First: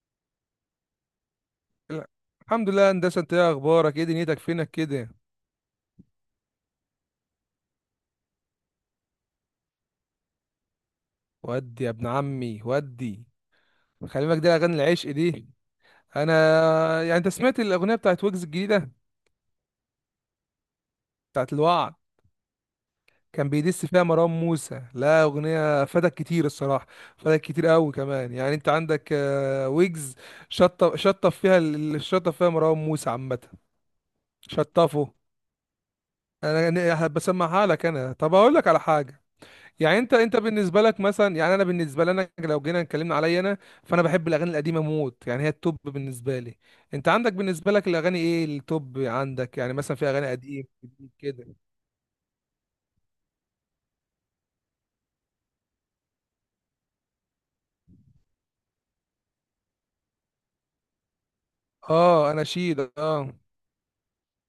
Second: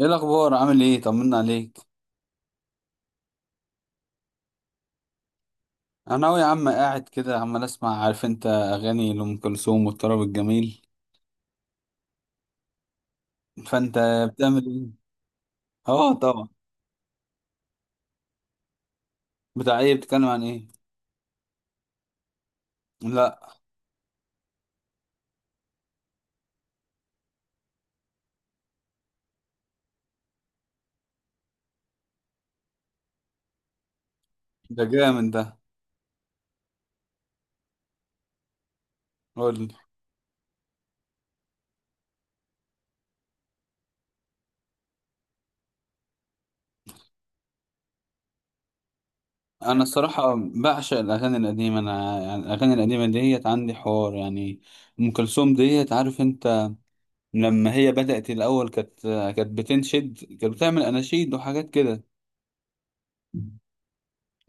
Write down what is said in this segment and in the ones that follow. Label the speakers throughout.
Speaker 1: ايه الاخبار؟ عامل ايه؟ طمنا عليك.
Speaker 2: لا. الحمد لله هندسه، انت ايه اخبارك؟ ايه دنيتك؟ فينك كده؟
Speaker 1: انا أهو يا عم، قاعد كده عمال اسمع، عارف انت، اغاني لام كلثوم والطرب الجميل.
Speaker 2: ودي يا ابن عمي ودي.
Speaker 1: فانت
Speaker 2: خلي بالك، دي
Speaker 1: بتعمل
Speaker 2: اغاني
Speaker 1: ايه؟
Speaker 2: العشق دي.
Speaker 1: اه،
Speaker 2: انا
Speaker 1: طبعا.
Speaker 2: يعني انت سمعت الاغنيه بتاعت ويجز الجديده؟
Speaker 1: بتاع ايه؟ بتتكلم عن ايه؟
Speaker 2: بتاعت الوعد.
Speaker 1: لا.
Speaker 2: كان بيدس فيها مروان موسى، لا اغنيه فادك كتير الصراحه. فادك كتير قوي كمان. يعني انت عندك ويجز. شطف فيها الشطف فيها مروان موسى عامه.
Speaker 1: ده
Speaker 2: شطفه.
Speaker 1: جامد ده.
Speaker 2: انا بسمعها لك. انا طب اقول لك على حاجه.
Speaker 1: قول لي.
Speaker 2: يعني انت بالنسبه لك مثلا، يعني انا بالنسبه لي، انا لو جينا اتكلمنا عليا انا، فانا بحب الاغاني القديمه موت، يعني هي التوب بالنسبه لي. انت عندك بالنسبه لك الاغاني ايه التوب عندك؟ يعني
Speaker 1: انا
Speaker 2: مثلا في اغاني
Speaker 1: الصراحه
Speaker 2: قديم
Speaker 1: بعشق
Speaker 2: جديد
Speaker 1: الاغاني
Speaker 2: كده.
Speaker 1: القديمه، انا يعني الاغاني القديمه ديت عندي حوار يعني. ام كلثوم ديت، عارف انت؟ لما هي بدات الاول كانت بتنشد، كانت بتعمل اناشيد وحاجات كده.
Speaker 2: اه انا شيد اه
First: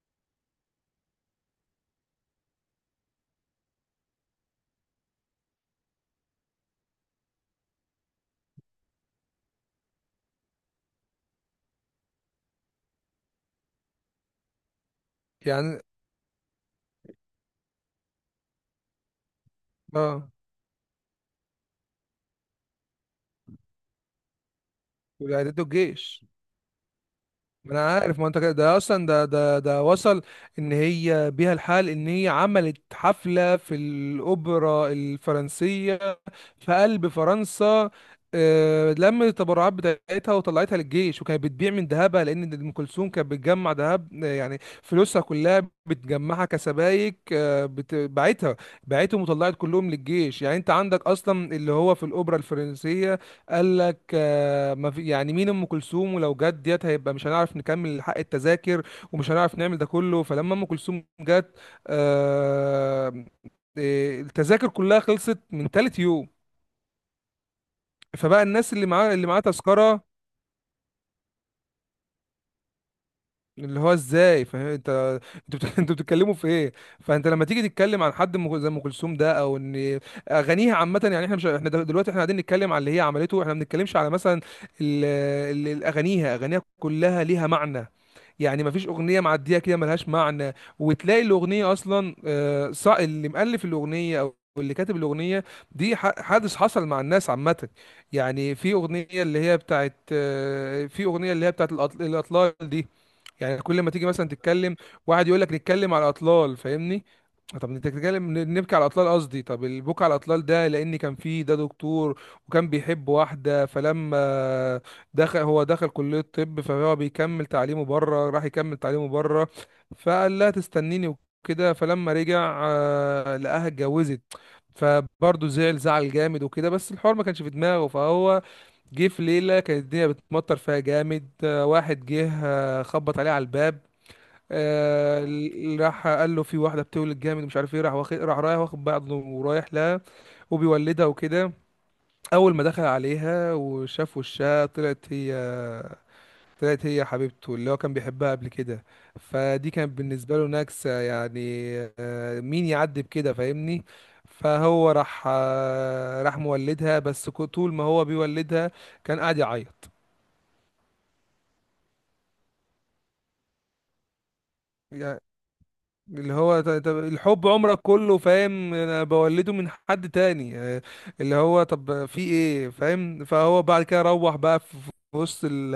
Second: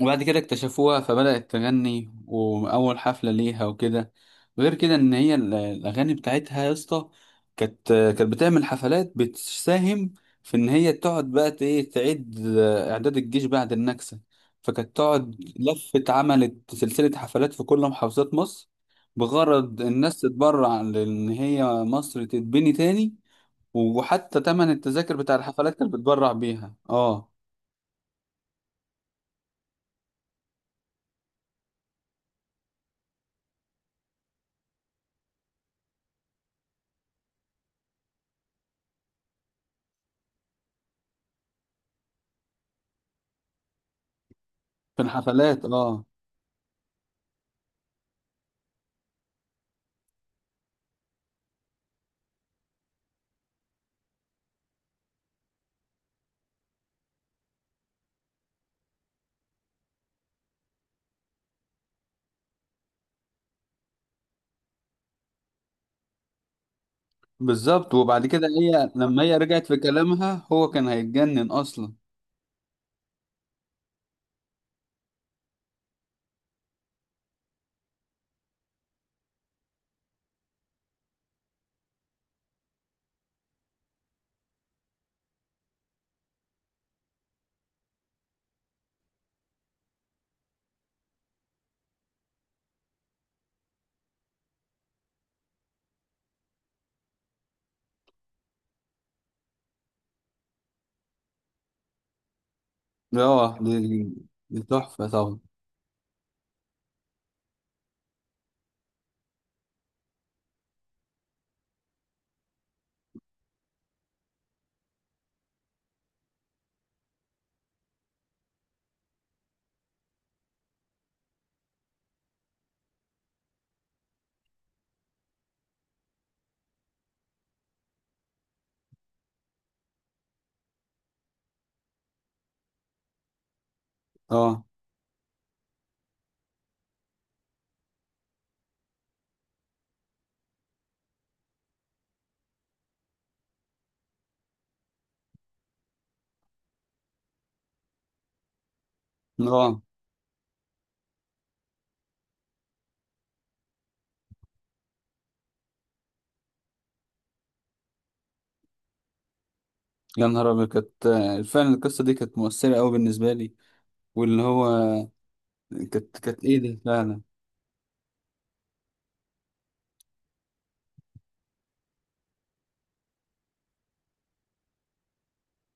Speaker 1: وبعد كده اكتشفوها، فبدأت تغني، وأول حفلة ليها وكده. غير كده إن هي الأغاني بتاعتها يا اسطى. كانت بتعمل حفلات، بتساهم في إن هي تقعد بقى ت- إيه تعيد إعداد الجيش بعد النكسة. فكانت تقعد
Speaker 2: يعني.
Speaker 1: لفت، عملت سلسلة حفلات في كل محافظات مصر. بغرض الناس
Speaker 2: اه
Speaker 1: تتبرع، لأن هي مصر تتبني تاني. وحتى تمن التذاكر بتاع
Speaker 2: والاعداد
Speaker 1: الحفلات كانت
Speaker 2: والجيش.
Speaker 1: بتبرع بيها. اه.
Speaker 2: ما انا عارف، ما انت كده، ده اصلا ده وصل ان هي بيها الحال ان هي عملت حفله في الاوبرا الفرنسيه، في قلب فرنسا. لمت التبرعات بتاعتها وطلعتها للجيش، وكانت بتبيع من ذهبها، لان ام كلثوم كانت بتجمع ذهب يعني
Speaker 1: في
Speaker 2: فلوسها
Speaker 1: الحفلات.
Speaker 2: كلها
Speaker 1: اه.
Speaker 2: بتجمعها كسبايك، باعتها. باعتهم وطلعت كلهم للجيش. يعني انت عندك اصلا اللي هو في الاوبرا الفرنسيه قال لك ما في يعني مين ام كلثوم، ولو جت ديت هيبقى مش هنعرف نكمل حق التذاكر ومش هنعرف نعمل ده كله. فلما ام كلثوم جت، آه، التذاكر كلها خلصت من تالت يوم.
Speaker 1: بالظبط. وبعد
Speaker 2: فبقى
Speaker 1: كده
Speaker 2: الناس اللي
Speaker 1: هي
Speaker 2: معاه
Speaker 1: لما
Speaker 2: اللي
Speaker 1: هي
Speaker 2: معاه
Speaker 1: رجعت في
Speaker 2: تذكره
Speaker 1: كلامها هو كان هيتجنن اصلا.
Speaker 2: اللي هو ازاي، فاهم انت؟ انتوا بتتكلموا في ايه؟ فانت لما تيجي تتكلم عن زي ام كلثوم ده، او ان اغانيها عامه، يعني احنا مش احنا دلوقتي احنا قاعدين نتكلم على اللي هي عملته، احنا ما بنتكلمش على مثلا ال- ال- الاغانيها اغانيها كلها ليها معنى، يعني ما فيش اغنيه معديه كده ملهاش معنى. وتلاقي الاغنيه اصلا اللي مؤلف الاغنيه او اللي كاتب الاغنيه دي حادث حصل مع الناس عامه. يعني في اغنيه اللي هي بتاعت آه، في اغنيه اللي هي بتاعت الاطلال دي،
Speaker 1: اه،
Speaker 2: يعني
Speaker 1: دي
Speaker 2: كل ما تيجي مثلا
Speaker 1: دي
Speaker 2: تتكلم،
Speaker 1: تحفه
Speaker 2: واحد
Speaker 1: طبعا.
Speaker 2: يقول لك نتكلم على الاطلال، فاهمني؟ طب انت بتتكلم، نبكي على الاطلال، قصدي طب البكا على الاطلال ده، لان كان فيه ده دكتور وكان بيحب واحده. فلما دخل، هو دخل كليه الطب، فهو بيكمل تعليمه بره، راح يكمل تعليمه بره، فقال لها تستنيني وكده. فلما رجع، لقاها اتجوزت. فبرضه زعل، زعل جامد وكده، بس الحوار ما كانش في دماغه. فهو جه في ليلة كانت الدنيا بتمطر فيها جامد، واحد جه خبط عليه على الباب،
Speaker 1: اه.
Speaker 2: راح قال له في واحدة بتولد جامد مش عارف ايه، راح واخد، راح رايح واخد بعضه ورايح لها، وبيولدها وكده. أول ما دخل عليها وشاف وشها، طلعت هي حبيبته اللي هو كان بيحبها قبل كده. فدي
Speaker 1: اه،
Speaker 2: كانت بالنسبة له نكسة يعني، مين يعدي بكده، فاهمني؟ فهو راح، راح مولدها، بس طول ما هو بيولدها كان قاعد يعيط.
Speaker 1: يا نهار ابيض. كانت فعلا القصه دي كانت مؤثره قوي بالنسبه لي. واللي هو كانت
Speaker 2: اللي
Speaker 1: كانت ايه
Speaker 2: هو
Speaker 1: ده
Speaker 2: طب
Speaker 1: فعلا.
Speaker 2: الحب عمرك كله، فاهم؟ انا بولده من حد تاني اللي هو طب في ايه، فاهم؟ فهو بعد كده روح بقى في وسط ال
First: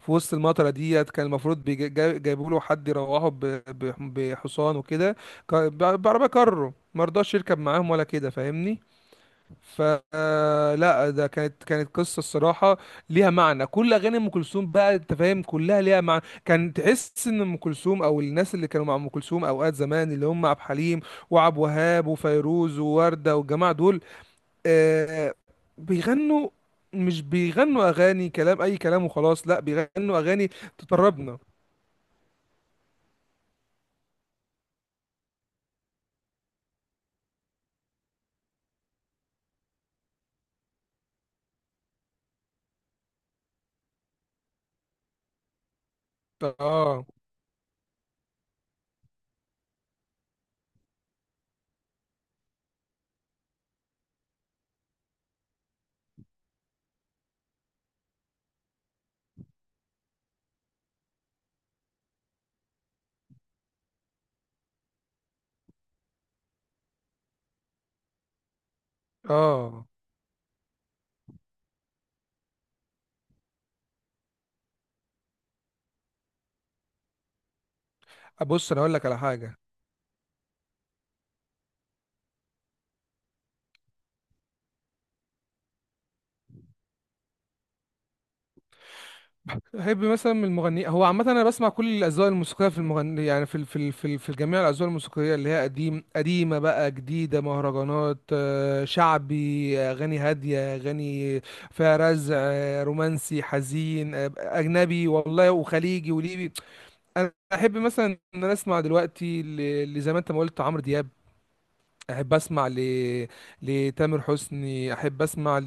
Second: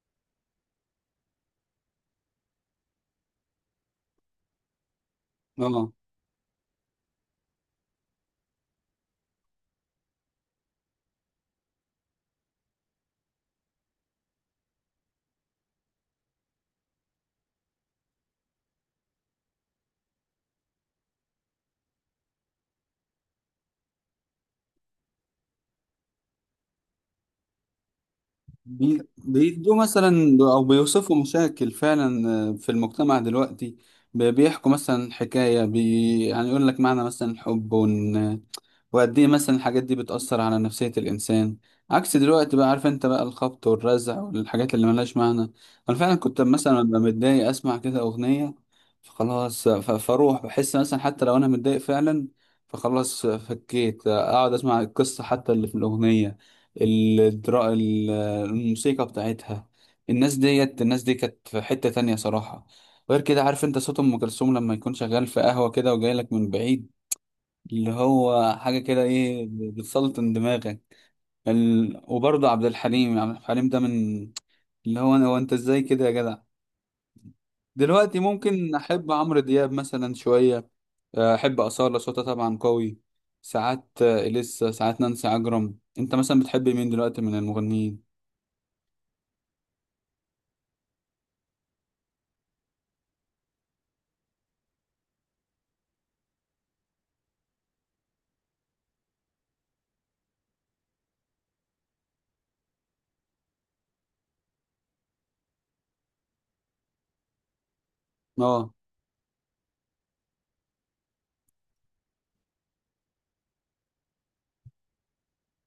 Speaker 2: في وسط المطره ديت. كان المفروض جايبوا له حد يروحه بحصان وكده،
Speaker 1: اه.
Speaker 2: بعربيه كارو، مرضاش يركب معاهم ولا كده، فاهمني؟ فلا ده كانت كانت قصه الصراحه ليها معنى. كل اغاني ام كلثوم بقى، انت فاهم، كلها ليها معنى. كان تحس ان ام كلثوم او الناس اللي كانوا مع ام كلثوم اوقات زمان، اللي هم عبد الحليم وعبد الوهاب وفيروز ووردة والجماعه دول، آه، بيغنوا، مش بيغنوا اغاني كلام اي كلام وخلاص، لا
Speaker 1: بيدوا
Speaker 2: بيغنوا
Speaker 1: مثلا
Speaker 2: اغاني
Speaker 1: او بيوصفوا
Speaker 2: تطربنا.
Speaker 1: مشاكل فعلا في المجتمع دلوقتي. بيحكوا مثلا حكايه بي. يعني يقول لك معنى مثلا الحب، وقد ايه مثلا الحاجات دي بتأثر على نفسية الإنسان. عكس دلوقتي بقى، عارف انت، بقى الخبط والرزع والحاجات اللي ملهاش معنى. انا فعلا كنت مثلا ببقى
Speaker 2: اه.
Speaker 1: متضايق، اسمع كده أغنية، فخلاص فاروح بحس مثلا حتى لو انا متضايق فعلا، فخلاص فكيت اقعد اسمع القصة حتى اللي في الأغنية. الدرا... ال- الموسيقى بتاعتها. الناس دي كانت في حتة تانية صراحة. غير كده، عارف انت، صوت ام كلثوم لما يكون شغال في قهوة كده وجاي لك من بعيد، اللي هو حاجة كده ايه،
Speaker 2: اه.
Speaker 1: بتسلطن دماغك. وبرضه عبد الحليم ده من اللي هو، انا هو، انت ازاي كده يا جدع. دلوقتي
Speaker 2: بص
Speaker 1: ممكن
Speaker 2: انا اقول لك
Speaker 1: احب
Speaker 2: على
Speaker 1: عمرو
Speaker 2: حاجه.
Speaker 1: دياب مثلا شوية، احب أصالة صوتها طبعا قوي ساعات، إليسا ساعات، نانسي عجرم. انت مثلا بتحب مين دلوقتي من المغنيين؟
Speaker 2: بحب مثلا من المغني هو عامة، أنا بسمع كل الأذواق الموسيقية في المغني، يعني في ال- في ال- في ال- في جميع الأذواق الموسيقية، اللي هي قديم، قديمة بقى، جديدة، مهرجانات، شعبي، أغاني هادية، أغاني فيها رزع، رومانسي، حزين، أجنبي والله، وخليجي وليبي. أنا أحب مثلا إن أنا
Speaker 1: اه،
Speaker 2: أسمع دلوقتي اللي زي ما أنت ما قلت، عمرو دياب. احب اسمع ل... لتامر حسني. احب اسمع ل...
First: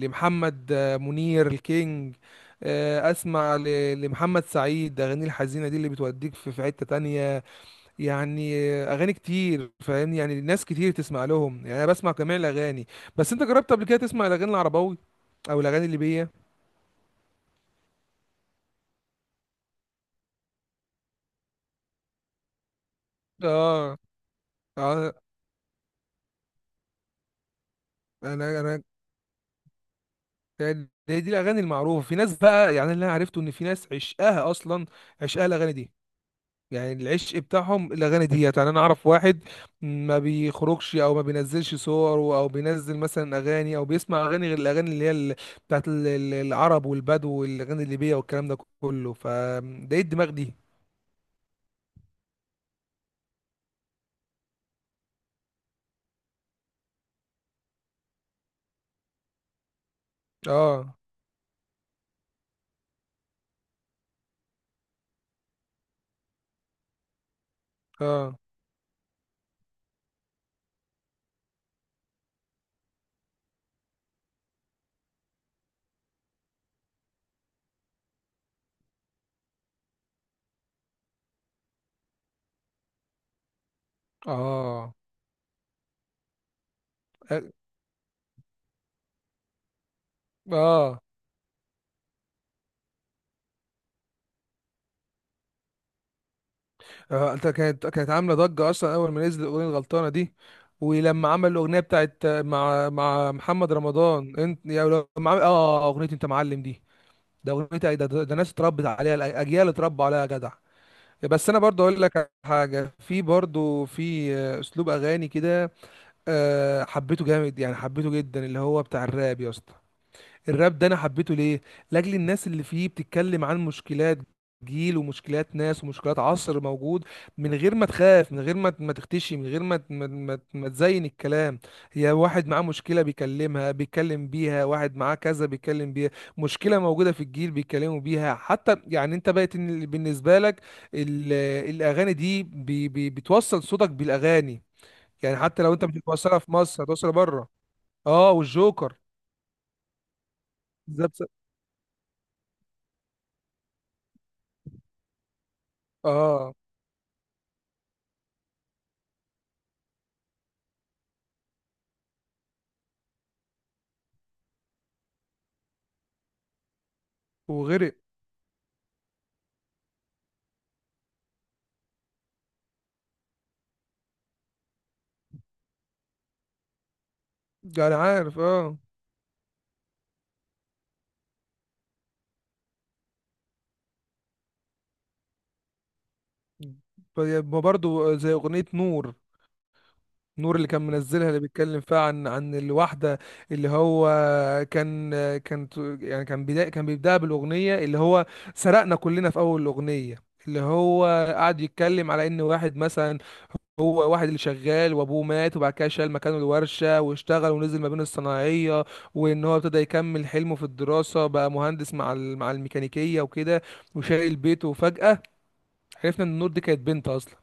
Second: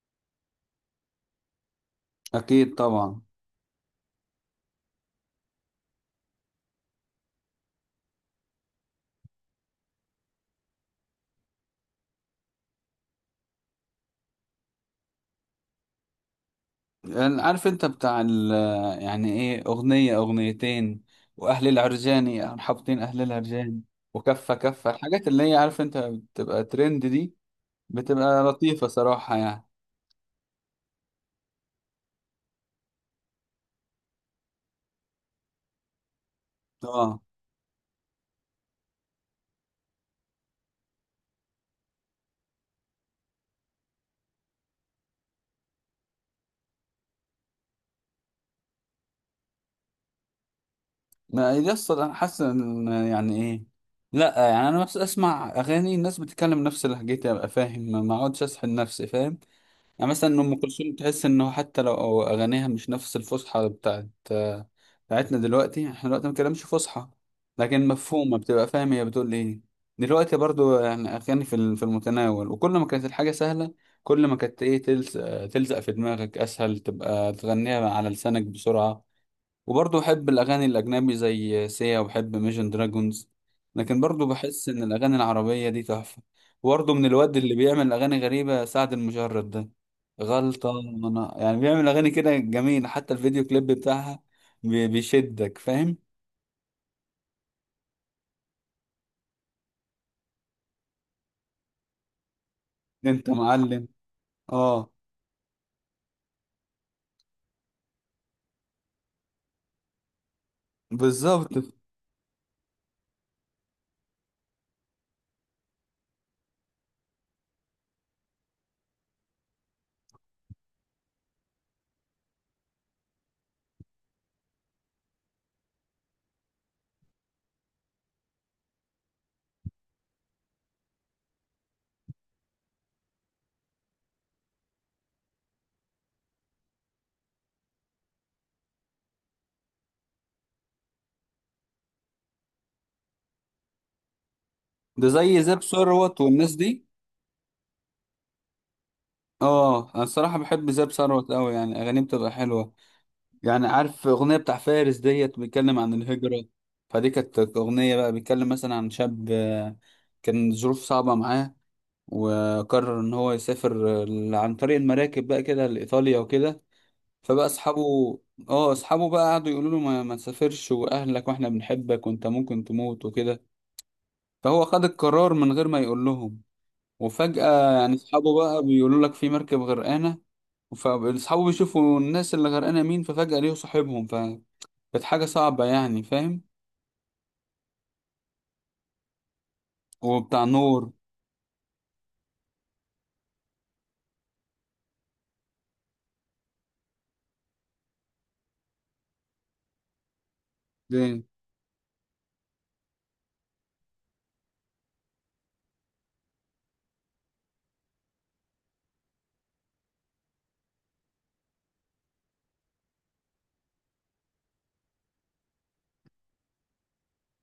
Speaker 2: لمحمد منير الكينج.
Speaker 1: اكيد طبعا.
Speaker 2: اسمع ل... لمحمد سعيد، اغاني الحزينه دي اللي بتوديك في حته تانية يعني. اغاني كتير، فاهمني؟ يعني ناس كتير تسمع لهم. يعني انا بسمع جميع الاغاني، بس انت جربت قبل كده تسمع الاغاني العربوي او الاغاني الليبيه؟
Speaker 1: يعني عارف انت بتاع ال، يعني ايه، اغنية اغنيتين، واهل العرجاني، يعني حاطين اهل العرجاني
Speaker 2: اه.
Speaker 1: وكفة كفة،
Speaker 2: اه.
Speaker 1: الحاجات اللي هي عارف انت بتبقى ترند دي، بتبقى
Speaker 2: انا
Speaker 1: لطيفة صراحة يعني.
Speaker 2: دي دي الاغاني المعروفه في ناس بقى. يعني اللي انا عرفته ان في ناس عشقاها اصلا، عشقاها الاغاني دي. يعني
Speaker 1: اه،
Speaker 2: العشق بتاعهم الاغاني ديت. يعني انا اعرف واحد ما بيخرجش او ما بينزلش صور، او بينزل مثلا اغاني، او بيسمع اغاني غير الاغاني اللي هي بتاعت العرب والبدو والاغاني الليبيه والكلام ده كله، فده ايه الدماغ دي؟
Speaker 1: ما يصل. انا حاسس ان يعني ايه، لا يعني انا بس اسمع اغاني الناس بتتكلم نفس لهجتي، ابقى فاهم، ما اقعدش اسحل نفسي فاهم. يعني مثلا ام كلثوم
Speaker 2: اه.
Speaker 1: تحس انه حتى لو اغانيها مش نفس الفصحى بتاعتنا دلوقتي. احنا دلوقتي ما بنتكلمش فصحى، لكن مفهومه،
Speaker 2: اه.
Speaker 1: بتبقى فاهم هي بتقول ايه. دلوقتي برضو يعني اغاني في المتناول، وكل ما كانت الحاجه سهله، كل ما كانت ايه، تلزق في دماغك اسهل، تبقى تغنيها على لسانك بسرعه. وبرضه بحب الأغاني الأجنبي زي سيا، وبحب ميجن دراجونز، لكن برضه بحس إن
Speaker 2: اه.
Speaker 1: الأغاني العربية دي تحفة. وبرضه من الواد اللي بيعمل أغاني غريبة، سعد المجرد ده، غلطة.
Speaker 2: اه.
Speaker 1: أنا يعني بيعمل أغاني كده جميلة، حتى الفيديو كليب بتاعها بيشدك فاهم.
Speaker 2: آه. انت كانت كانت عامله ضجه اصلا اول ما نزل الاغنيه الغلطانه دي. ولما عمل الاغنيه بتاعت مع
Speaker 1: أنت
Speaker 2: مع محمد
Speaker 1: معلم.
Speaker 2: رمضان انت يا...
Speaker 1: أه،
Speaker 2: لما عمل اه اغنيه انت معلم دي، ده اغنيه ايه ده ناس اتربت عليها اجيال اتربوا عليها يا جدع. بس
Speaker 1: بالظبط.
Speaker 2: انا برضه اقول لك على حاجه، في برضه اسلوب اغاني كده حبيته جامد، يعني حبيته جدا، اللي هو بتاع الراب يا اسطى. الراب ده انا حبيته ليه؟ لاجل الناس اللي فيه بتتكلم عن مشكلات جيل، ومشكلات ناس، ومشكلات عصر موجود، من غير ما تخاف، من غير ما تختشي، من غير ما تزين الكلام. هي واحد معاه مشكلة بيكلمها، بيتكلم بيها، واحد معاه كذا بيتكلم بيها. مشكلة موجودة في الجيل بيتكلموا بيها، حتى يعني انت بقت إن بالنسبة لك ال- الاغاني دي بي بي بتوصل صوتك بالاغاني.
Speaker 1: ده زي
Speaker 2: يعني
Speaker 1: زاب
Speaker 2: حتى لو انت مش
Speaker 1: ثروت
Speaker 2: بتوصلها في
Speaker 1: والناس دي.
Speaker 2: مصر هتوصلها بره. اه والجوكر.
Speaker 1: أه، أنا الصراحة بحب زاب
Speaker 2: ده بس-
Speaker 1: ثروت أوي، يعني أغانيه بتبقى حلوة. يعني عارف أغنية بتاع فارس ديت، بيتكلم عن الهجرة.
Speaker 2: اه.
Speaker 1: فدي كانت أغنية بقى بيتكلم مثلا عن شاب كان ظروف صعبة معاه، وقرر إن هو يسافر عن طريق المراكب بقى كده لإيطاليا وكده. فبقى أصحابه،
Speaker 2: وغرق.
Speaker 1: اه، أصحابه بقى قعدوا يقولوا له: ما تسافرش وأهلك وإحنا بنحبك وأنت ممكن تموت وكده. فهو خد القرار من غير ما يقول لهم. وفجأة يعني
Speaker 2: انا
Speaker 1: أصحابه
Speaker 2: عارف
Speaker 1: بقى
Speaker 2: اه.
Speaker 1: بيقولوا لك في مركب غرقانة، فأصحابه بيشوفوا الناس اللي غرقانة مين، ففجأة ليه صاحبهم. كانت حاجة صعبة يعني، فاهم؟
Speaker 2: ما برضو زي اغنية نور.
Speaker 1: وبتاع
Speaker 2: نور اللي
Speaker 1: نور
Speaker 2: كان منزلها، اللي بيتكلم فيها عن الواحدة اللي هو كان يعني كان بدا، كان بيبدأها بالأغنية اللي هو سرقنا كلنا في أول الأغنية، اللي
Speaker 1: دي،
Speaker 2: هو قعد يتكلم على إن واحد مثلا، هو واحد اللي شغال وأبوه مات، وبعد كده شال مكانه الورشة واشتغل ونزل ما بين الصناعية، وإن هو ابتدى يكمل حلمه في الدراسة، بقى مهندس مع الميكانيكية وكده، وشايل بيته، وفجأة عرفنا ان النور دي كانت بنت اصلا.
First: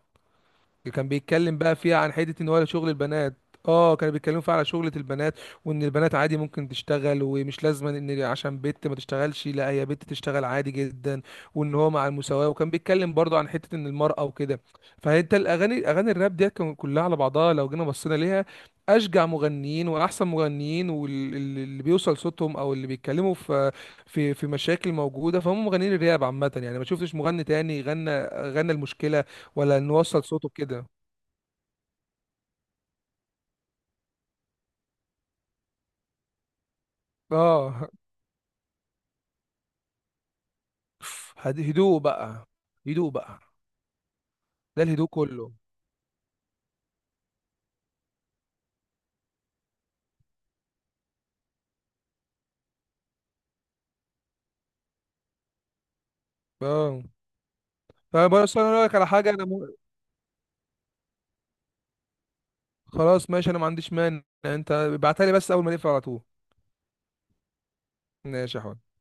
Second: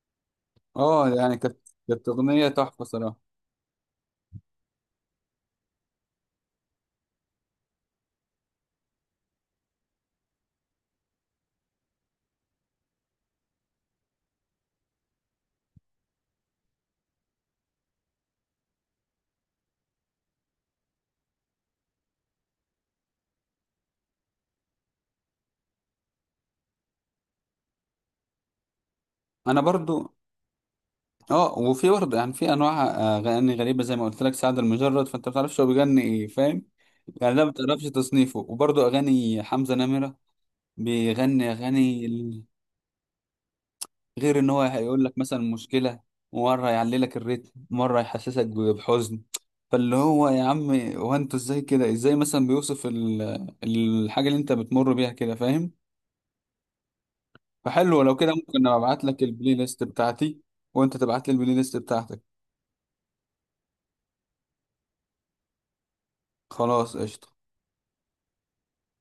Speaker 2: كان
Speaker 1: اه يعني كانت،
Speaker 2: بيتكلم بقى فيها
Speaker 1: كانت
Speaker 2: عن حته
Speaker 1: أغنية
Speaker 2: ان هو
Speaker 1: تحفة
Speaker 2: شغل
Speaker 1: صراحة.
Speaker 2: البنات. اه كانوا بيتكلموا فيها على شغلة البنات، وان البنات عادي ممكن تشتغل، ومش لازم ان عشان بنت ما تشتغلش، لا هي بنت تشتغل عادي جدا، وان هو مع المساواة، وكان بيتكلم برضه عن حتة ان المرأة وكده. فانت الاغاني، اغاني الراب دي، كان كلها على بعضها لو جينا بصينا ليها، اشجع مغنيين واحسن مغنيين واللي بيوصل صوتهم، او اللي بيتكلموا في مشاكل موجودة، فهم مغنيين الراب عامة. يعني ما شفتش مغني تاني غنى، غنى المشكلة
Speaker 1: أنا
Speaker 2: ولا
Speaker 1: برضو.
Speaker 2: نوصل صوته كده.
Speaker 1: اه، وفي برضه يعني في أنواع أغاني غريبة، زي ما قلت لك سعد المجرد، فأنت ما بتعرفش هو بيغني إيه فاهم. يعني ده ما
Speaker 2: اه.
Speaker 1: بتعرفش تصنيفه. وبرضه أغاني حمزة نمرة، بيغني
Speaker 2: هدوء
Speaker 1: أغاني
Speaker 2: بقى، هدوء بقى.
Speaker 1: غير إن هو
Speaker 2: ده
Speaker 1: هيقول
Speaker 2: الهدوء
Speaker 1: لك مثلا
Speaker 2: كله.
Speaker 1: مشكلة، مرة يعلي لك الريتم، مرة يحسسك بحزن، فاللي هو يا عم، هو انتوا ازاي كده، ازاي مثلا بيوصف الحاجة اللي انت بتمر بيها كده، فاهم؟
Speaker 2: اه.
Speaker 1: فحلو لو كده،
Speaker 2: فبس
Speaker 1: ممكن
Speaker 2: انا اقول لك
Speaker 1: ابعت
Speaker 2: على
Speaker 1: لك
Speaker 2: حاجه، انا
Speaker 1: البلاي
Speaker 2: مو...
Speaker 1: ليست بتاعتي وانت تبعت لي البلاي ليست بتاعتك.
Speaker 2: خلاص ماشي، انا ما عنديش مانع، انت ابعتها لي بس اول ما نقفل على طول.
Speaker 1: خلاص قشطة.
Speaker 2: ماشي يا حبيبي.